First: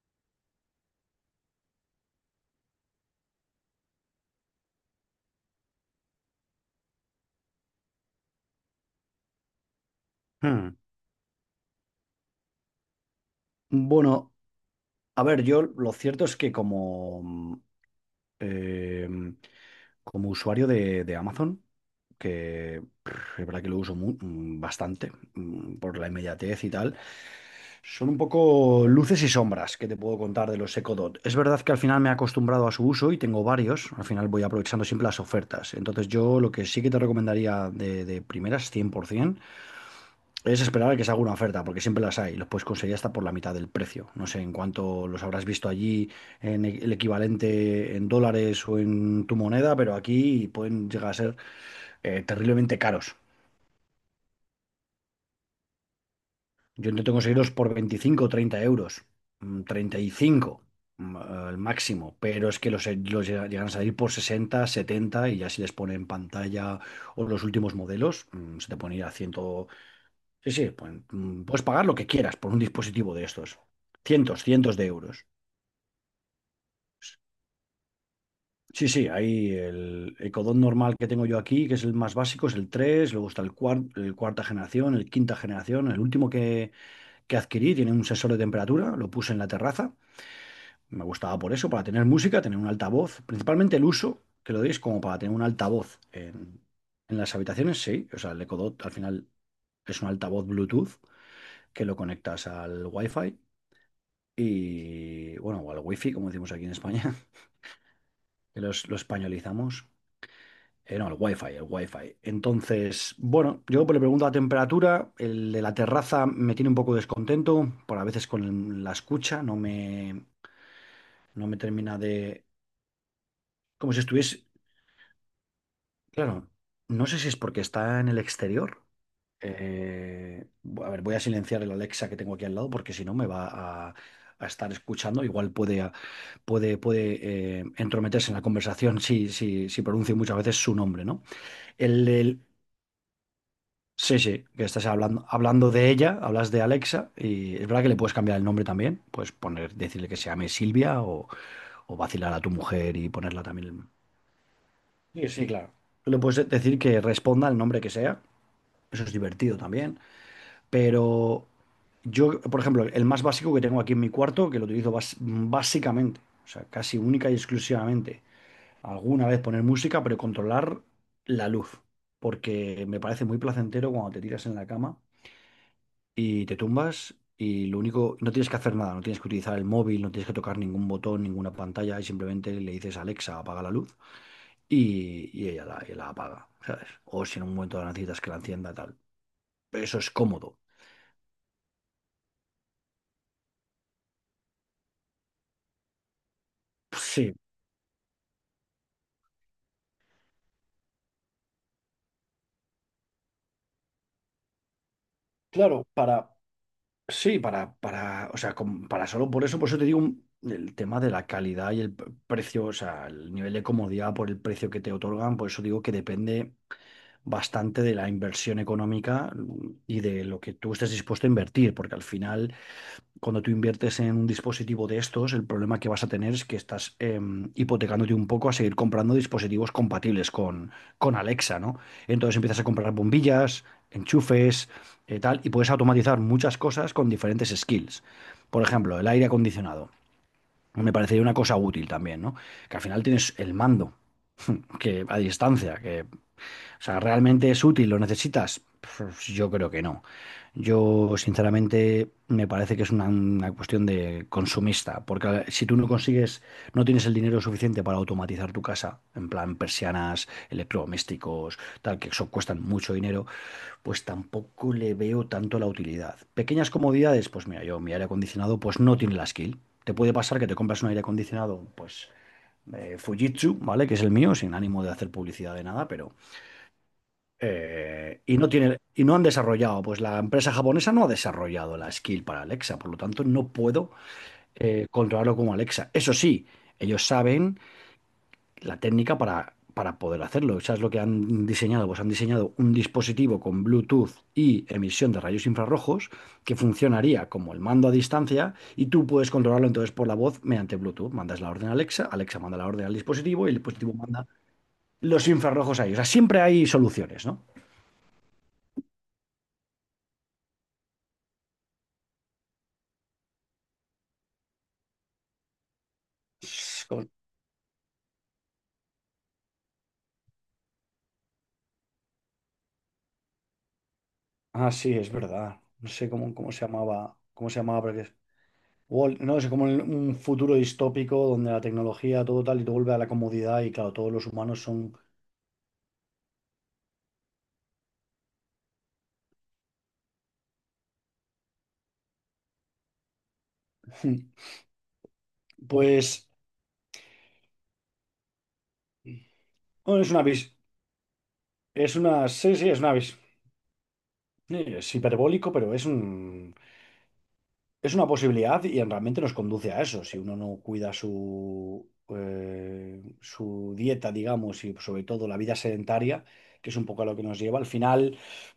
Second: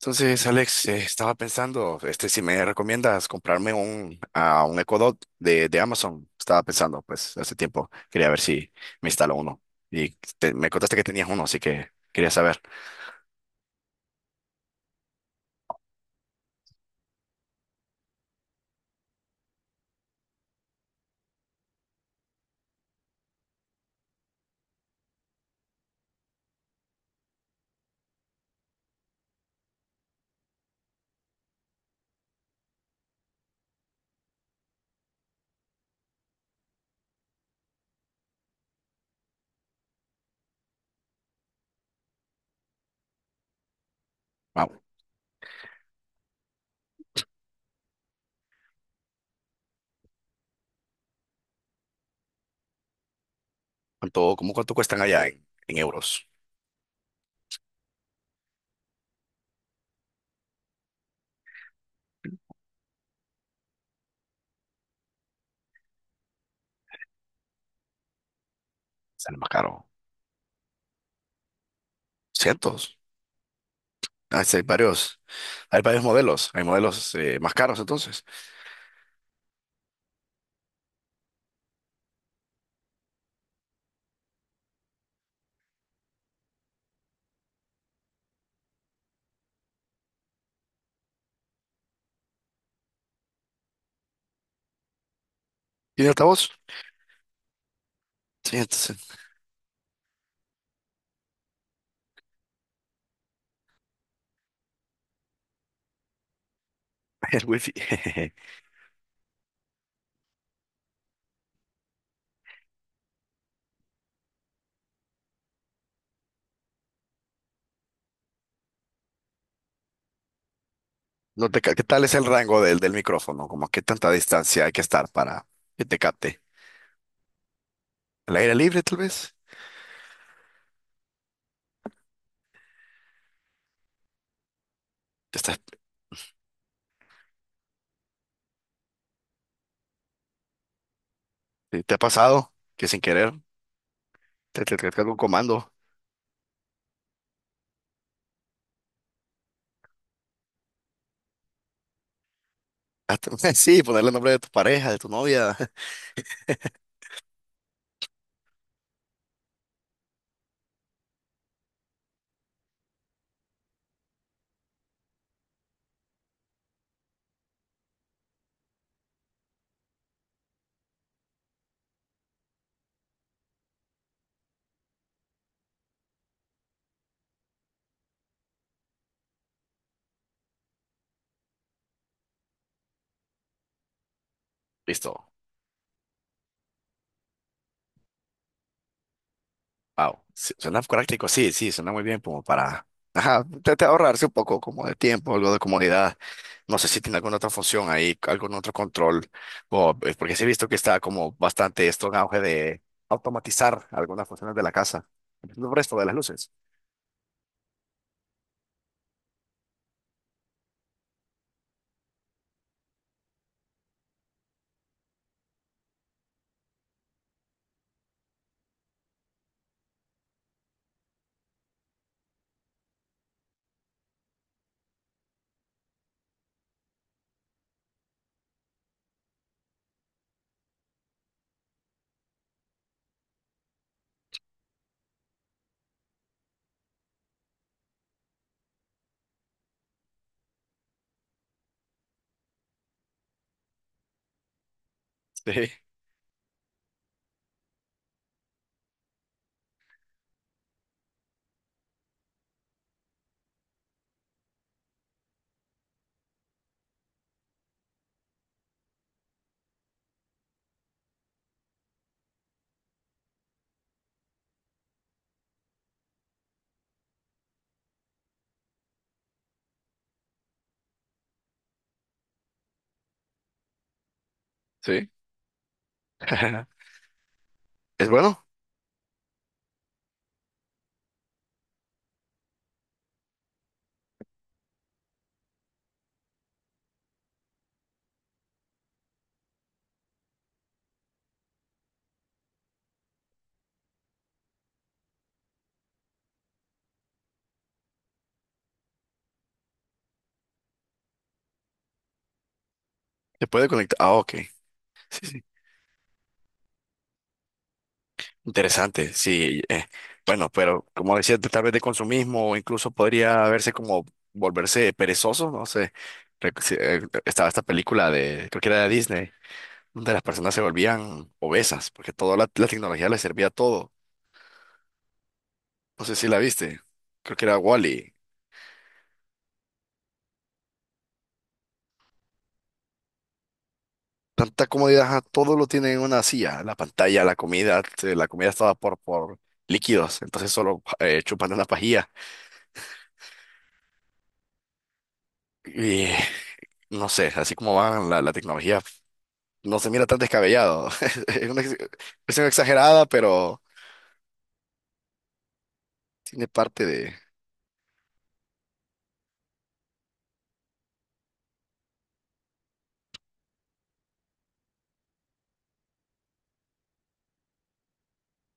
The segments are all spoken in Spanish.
Entonces, Alex, estaba pensando, si me recomiendas comprarme a un Echo Dot de Amazon, estaba pensando, pues, hace tiempo, quería ver si me instalo uno. Y me Hmm. contaste que tenías uno, así que quería saber, Bueno, a ver, yo lo cierto es que em, como usuario de Amazon, que es verdad que lo uso bastante por la inmediatez y tal, son un poco luces y sombras que te puedo contar de los EcoDot. Es verdad que al final me he acostumbrado a su uso y tengo varios, al final voy aprovechando siempre las ofertas. Entonces, yo lo que sí que te recomendaría de primeras, 100%. Es esperar a que se haga una oferta, porque siempre las hay. Los puedes conseguir hasta por la mitad del precio. No sé en ah, cuánto los habrás visto allí, el equivalente en dólares o en tu moneda, pero aquí pueden llegar a ser terriblemente caros. ¿cuánto, cómo cuánto cuestan allá en euros? Yo intento conseguirlos por 25 o 30 euros, 35 al máximo, pero es que los llegan a salir por 60, 70, y ya si les ponen pantalla o los últimos modelos, se te ponen a 100. ¿Sale más caro? Sí, sí, pues, puedes pagar lo que quieras por un ¿Cientos? dispositivo de estos. Cientos, Ah, sí, hay cientos de varios, euros. hay varios modelos, hay modelos más caros entonces. Sí, sí, ahí el Ecodot normal que tengo yo aquí, que es el más básico, es el tres. Luego está el, el cuarta generación, el quinta generación, el último que adquirí tiene un sensor de temperatura. Lo puse en la terraza, me gustaba por eso, para tener música, tener un altavoz, principalmente el uso que lo deis, como para tener un altavoz ¿Y de altavoz? En las habitaciones, sí. O sea, el Sí, Ecodot, al entonces, final, es un altavoz Bluetooth que lo conectas al Wi-Fi. Y bueno, o al wifi, como decimos aquí en España, el wifi. que lo españolizamos. No, el wifi, el wifi. Entonces, bueno, yo pues le pregunto la temperatura. El de la terraza me tiene un poco descontento, por a veces con la escucha, no me, no No me te, ca- ¿qué termina tal es el de... rango del, del micrófono? ¿Como qué Como si tanta estuviese. distancia hay que estar para que te capte? Claro, no sé si es porque está en el Al aire libre, exterior. tal vez. Eh, a ver, voy a silenciar el Alexa que tengo aquí al lado, porque si no me va a, a estar escuchando, ¿Te, igual estás- puede entrometerse en la conversación, si, si pronuncio muchas veces su nombre, ¿no? te ha El pasado que sin querer Sese, te que te estás te un hablando, comando? De ella, hablas de Alexa, y es verdad que le puedes cambiar el nombre también. Puedes poner, decirle que se llame Silvia, o vacilar a tu mujer y ponerla Hasta- Sí, también. ponerle el nombre de tu pareja, de tu Sí, sí, novia. claro. Tú le puedes decir que responda el nombre que sea, eso es divertido también. Pero yo, por ejemplo, el más básico que tengo aquí en mi cuarto, que lo utilizo básicamente, o sea, casi única y exclusivamente, alguna vez poner música, pero controlar la luz, porque me parece muy placentero cuando te tiras en la cama y te tumbas, y lo único, no tienes que hacer nada, no tienes que utilizar el móvil, no tienes que tocar ningún botón, ninguna pantalla, y simplemente le dices a Alexa: apaga la luz. y, Listo. y ella la, y la apaga, ¿sabes? O si en un momento la necesitas, que la encienda, tal. Eso es Wow. Sí, cómodo. suena práctico, sí, sí, suena muy bien como para ajá, te ahorrarse un poco como de tiempo, algo de comodidad. No sé si tiene Sí, alguna otra función ahí, algún otro control. O, porque sí he visto que está como bastante esto en auge de automatizar algunas funciones de la casa. Empezando por claro, esto de las para... luces. Sí, para, o sea, para solo por eso te digo, el tema de la calidad y el precio. O sea, el nivel de comodidad por el precio que te otorgan. Por eso digo que depende bastante de la inversión económica y de lo que tú estés dispuesto a invertir, porque al final, cuando tú inviertes en un dispositivo de estos, el problema que vas a tener es que estás hipotecándote un poco a seguir comprando dispositivos compatibles con Alexa, ¿no? Entonces empiezas a comprar bombillas, enchufes, tal, y puedes automatizar muchas cosas con diferentes skills. Por ejemplo, el aire acondicionado. Me parecería una cosa útil también, ¿no? Que al final tienes el mando que, a Sí, distancia, que, o sea, ¿realmente es útil? ¿Lo necesitas? Pues yo creo que no. Yo, sinceramente, me parece que es una cuestión de consumista, porque si tú no consigues, no tienes el dinero suficiente para automatizar tu casa, en plan persianas, electrodomésticos, tal, que eso cuestan mucho dinero, pues tampoco le veo tanto la utilidad. Pequeñas comodidades, pues mira, yo, mi aire acondicionado, pues no tiene la skill. Te puede pasar que te compras un aire acondicionado, pues Fujitsu, ¿vale? Que es el mío, sin ánimo de sí. hacer publicidad de nada. Pero Es y bueno. no tiene, y no han desarrollado, pues la empresa japonesa no ha desarrollado la skill para Alexa, por lo tanto no puedo controlarlo como Alexa. Eso sí, ellos saben la técnica para poder hacerlo. ¿Sabes lo que han diseñado? Pues han diseñado un dispositivo con Bluetooth y emisión de rayos infrarrojos que funcionaría como el mando a distancia, y tú puedes controlarlo entonces por la voz mediante Bluetooth. Mandas la orden a Alexa, Alexa manda la orden al Se dispositivo, y el puede dispositivo conectar. Ah, manda ok. Sí, los sí, infrarrojos a ellos. O sea, siempre hay soluciones, ¿no? interesante, sí. Bueno, pero como decía, tal vez de consumismo o incluso podría verse como volverse perezoso, no sé. Rec- si- estaba esta película de, creo que era de Disney, donde las personas se volvían obesas, porque toda la tecnología les servía todo. Ah, sí, es verdad. No No sé sé si la viste, creo que cómo se era llamaba, pero que Wally. es- No, es como un futuro distópico donde la tecnología, todo tal, y todo vuelve a la comodidad y, claro, todos los humanos Tanta son. comodidad, ajá, todo lo tiene en una silla, la pantalla, la comida estaba por líquidos, entonces solo chupan de una pajilla. Y Pues. no sé, así como van la tecnología. No se Bueno, mira es tan una vis. descabellado. Es una Es una. expresión Sí, sí, es una exagerada, vis. pero Sí, es hiperbólico, pero es tiene un. parte de... Es una posibilidad, y realmente nos conduce a eso. Si uno no cuida su dieta, digamos, y sobre todo la vida sedentaria, que es un poco a lo que nos lleva, al final,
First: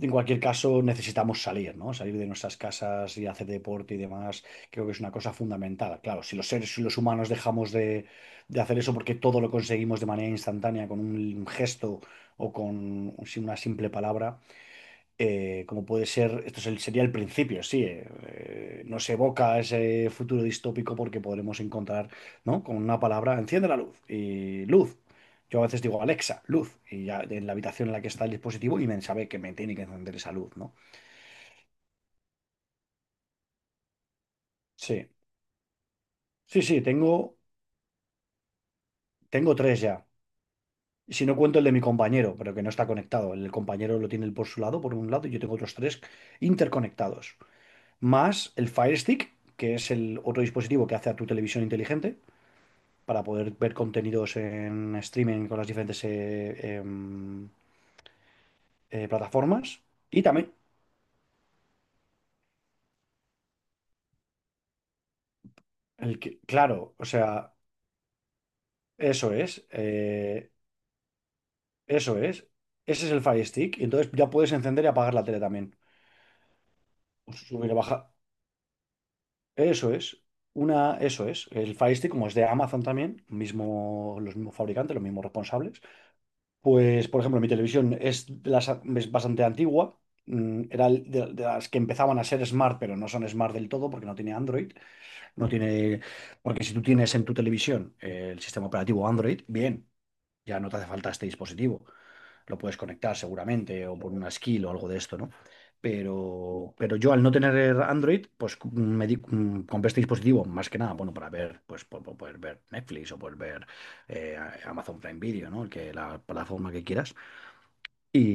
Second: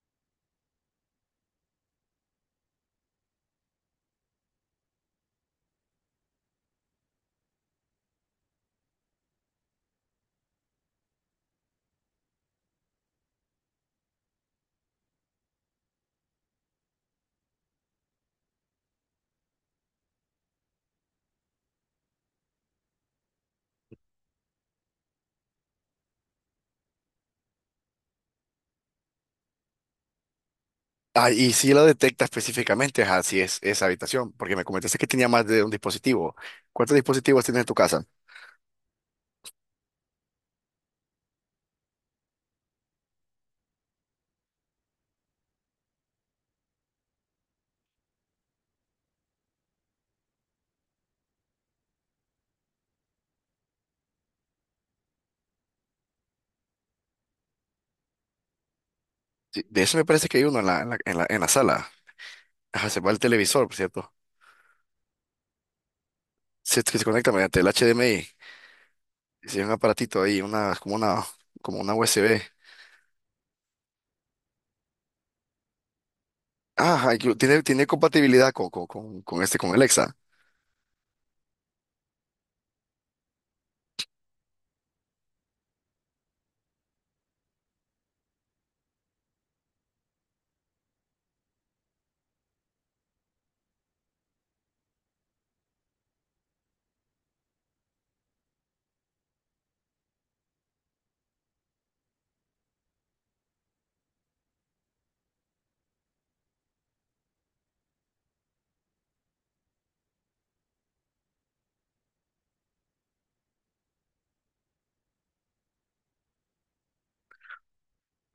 en cualquier caso, necesitamos salir, ¿no? Salir de nuestras casas y hacer deporte y demás. Creo que es una cosa fundamental. Claro, si los seres, si los humanos dejamos de hacer eso porque todo lo conseguimos de manera instantánea, con un gesto o con sin una simple palabra, como puede ser, sería el principio, sí, nos evoca ese futuro distópico, porque podremos encontrar, ¿no? Con una palabra, enciende la luz, y luz. Yo a veces digo: Alexa, luz. Y ya, en la habitación en la que está el dispositivo, y me sabe que me tiene que encender esa luz, ¿no? Ah, y si lo detecta específicamente, ajá, si es esa habitación, porque me comentaste que Sí, tenía más de un dispositivo. sí, sí, ¿Cuántos tengo, dispositivos tienes en tu casa? tengo tres ya. Y si no cuento el de mi compañero, pero que no está conectado, el compañero lo tiene él por su lado, por un lado, y yo tengo otros tres interconectados. Más el Fire Stick, que es el otro dispositivo que hace a tu televisión inteligente, para poder ver contenidos en streaming con las diferentes Sí, de plataformas. eso me Y parece que hay también, uno en en la sala. Ajá, se va el televisor, por cierto. el que, Se, claro, que se o conecta sea, mediante el HDMI. eso Sí, es, un aparatito ahí, eh, como una eso USB. es, ese es el Fire Stick, y entonces ya puedes encender y apagar la tele también. Ah, hay que- tiene, Subir y tiene bajar. compatibilidad con, este, con Eso Alexa. es. Una, eso es. El Fire Stick, como es de Amazon también, mismo, los mismos fabricantes, los mismos responsables. Pues, por ejemplo, mi televisión es bastante antigua. Era de las que empezaban a ser smart, pero no son smart del todo porque no tiene Android. No tiene, porque si tú tienes en tu televisión el sistema operativo Android, bien, ya no te hace falta este dispositivo, lo puedes conectar seguramente o por una skill o algo de esto, ¿no? Pero yo, al no tener Android, pues compré este dispositivo más que nada, bueno, para ver, pues poder ver Netflix o poder ver eh, Amazon Prime Video, ¿no? El Que, la plataforma que quieras.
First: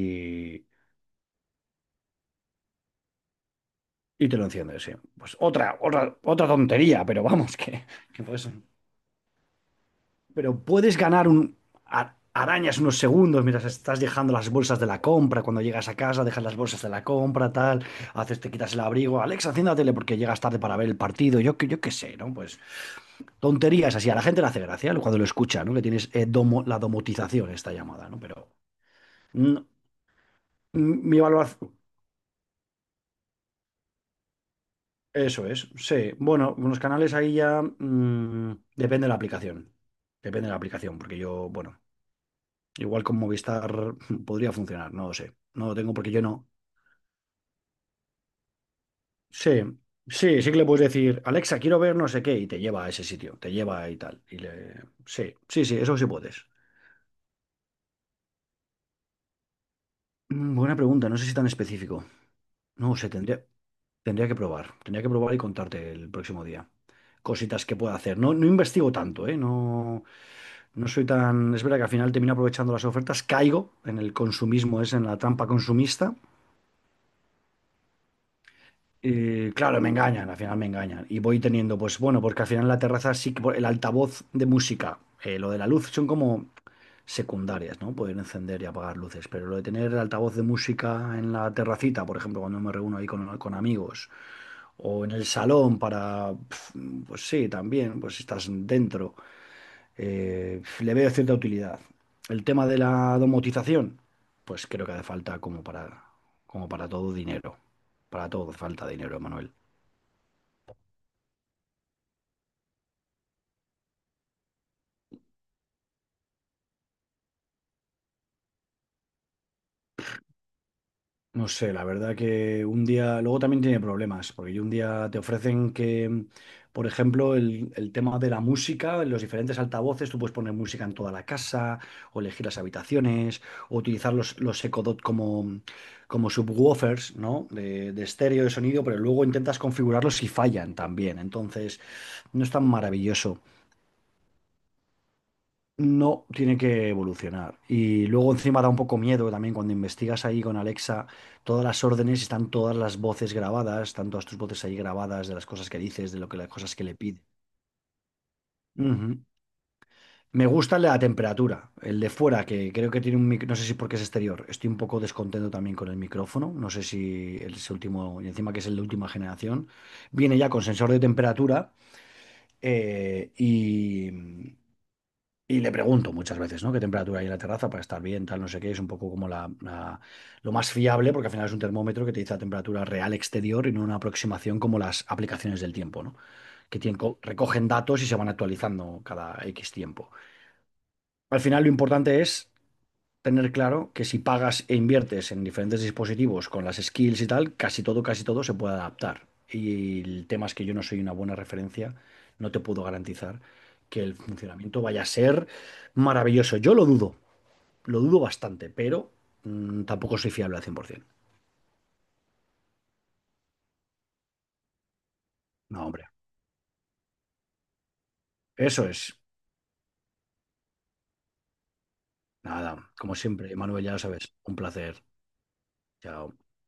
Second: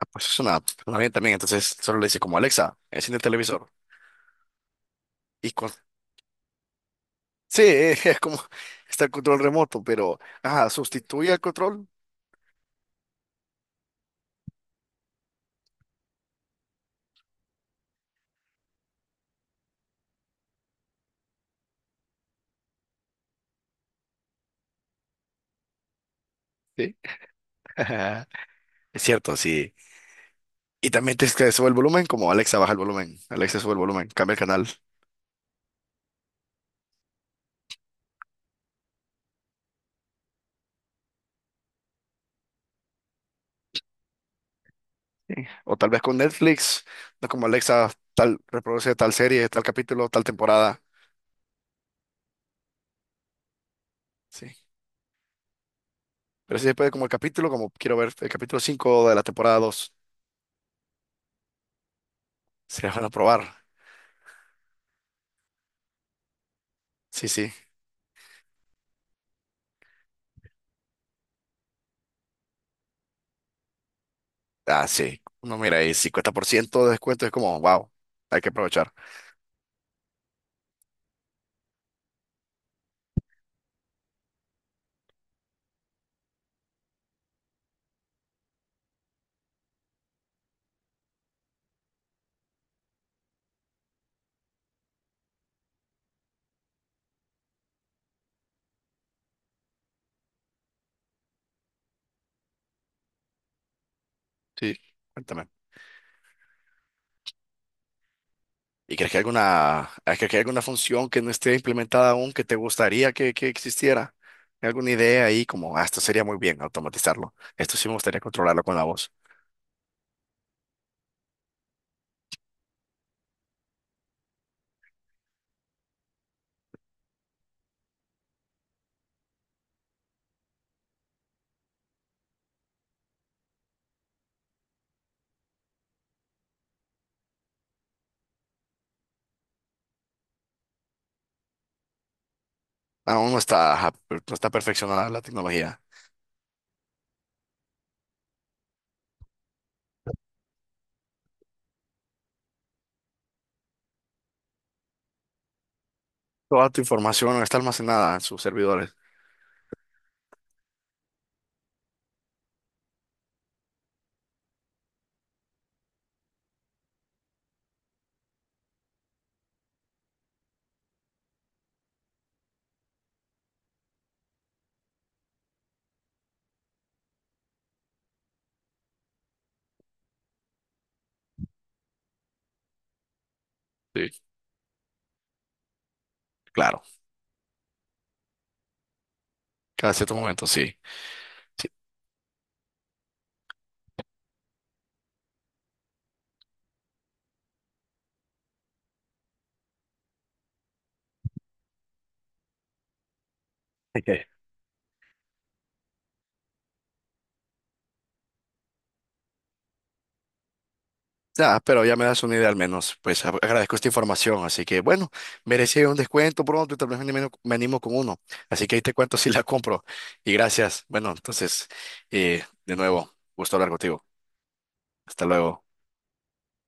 Ah, pues es una bien también, entonces solo le dice como Alexa, enciende el televisor. y te lo enciendes, sí. Pues Y con, otra, otra tontería, pero vamos, sí, que, es que como, pues está el control remoto, pero, pero ah, puedes ganar sustituye al un control. a- arañas unos segundos mientras estás dejando las bolsas de la compra. Cuando llegas a casa, dejas las bolsas de la compra, tal, haces, te quitas el abrigo. Alexa, enciende la tele porque llegas tarde para ver el partido. Yo, yo qué sé, ¿no? Pues tonterías así. A la gente le hace gracia cuando lo escucha, ¿no? Que tienes, la Sí. domotización, esta llamada, ¿no? Pero Es cierto, mm, sí. Y también mi te que sube valoración. el volumen, como Alexa baja el volumen, Alexa sube el volumen, cambia el canal. Sí. Eso es, sí. Bueno, unos canales ahí ya, depende de la aplicación. Depende de la aplicación, porque yo, bueno, igual con Movistar podría funcionar, no lo sé. No lo O tal tengo, vez porque con yo no. Netflix, no como Alexa, tal, reproduce tal serie, Sí, tal capítulo, tal sí, sí que le temporada. puedes decir: Alexa, quiero ver no sé qué, y te lleva a ese sitio, te lleva y tal. Y Sí, le... Sí, sí, sí, eso sí puedes. pero sí se puede como el capítulo, como quiero ver el capítulo 5 de la temporada 2. Buena pregunta, no sé si tan específico. Se No lo van sé, a tendría, probar. tendría que probar. Tendría que probar y contarte el próximo día. Sí, sí. Cositas que pueda hacer. No, no investigo tanto, ¿eh? No, no soy tan. Es verdad que al final termino aprovechando las ofertas, caigo en el consumismo, Ah, es en la sí. trampa No, mira, y consumista. 50% de descuento es como, wow, hay que aprovechar. Y claro, me engañan, al final me engañan. Y voy teniendo, pues bueno, porque al final la terraza, sí que el altavoz de música, lo de la luz, son como secundarias, ¿no? Poder encender y apagar luces, pero lo de tener el altavoz de música en la terracita, por ejemplo, cuando me reúno ahí con amigos, o en el salón para, pues sí, también, pues estás dentro, le veo cierta utilidad. El tema de la domotización, pues Sí, creo que hace falta, cuéntame. como para, como para todo, dinero. Para todo hace falta ¿Y crees que hay dinero, Manuel. alguna, ah, crees que hay alguna función que no esté implementada aún que te gustaría que existiera? ¿Hay alguna idea ahí como, ah, esto sería muy bien automatizarlo? Esto sí me gustaría controlarlo con la voz. No sé, la verdad, que un día, luego también tiene problemas, porque un día te ofrecen que, por ejemplo, el tema de la música, en los diferentes altavoces, tú puedes poner música en toda la casa, o elegir las habitaciones, o utilizar los Echo Dot como, como subwoofers, ¿no? De estéreo, de sonido, pero luego intentas configurarlos y fallan también, entonces no es tan Aún no maravilloso. está, ajá, per- no está perfeccionada la tecnología. No, tiene que evolucionar. Y luego, encima, da un poco miedo también, cuando investigas ahí con Alexa todas las órdenes, están todas las voces grabadas, están todas tus voces ahí grabadas de las cosas que dices, de lo que, las Toda cosas tu que le pides. información está almacenada en sus servidores. Ujú. Me gusta el de la temperatura, el de fuera, que creo que tiene un no sé si porque es exterior. Estoy un poco descontento también con el micrófono, no sé si el es último, y encima que es el de última generación. Viene ya con sensor de temperatura. Eh, y, Y le pregunto muchas veces, ¿no? ¿Qué temperatura hay en la terraza para estar bien, tal, no sé qué? Es un poco como, la, lo más fiable, porque al final es un termómetro que te dice la temperatura real exterior y no una Sí, aproximación como las aplicaciones del tiempo, ¿no? Que claro. tienen, recogen datos y se van actualizando cada X Cada tiempo. cierto momento, sí. Al final, Sí. lo importante es tener claro que si pagas e inviertes en diferentes dispositivos con las skills y tal, casi todo se puede adaptar. Y el tema es que yo no soy una buena referencia, no te puedo garantizar que el Ok. funcionamiento vaya a ser maravilloso. Yo lo dudo bastante, pero tampoco soy fiable al 100%. Ya, pero ya me das una idea al menos. Pues a- agradezco esta información. Así que bueno, No, merecía un hombre, descuento pronto y tal vez me animo con uno. Así que ahí eso te cuento es. si la compro. Y gracias. Bueno, entonces, de Nada, nuevo, como siempre, gusto hablar Manuel, ya lo contigo. sabes, un placer. Hasta luego. Chao.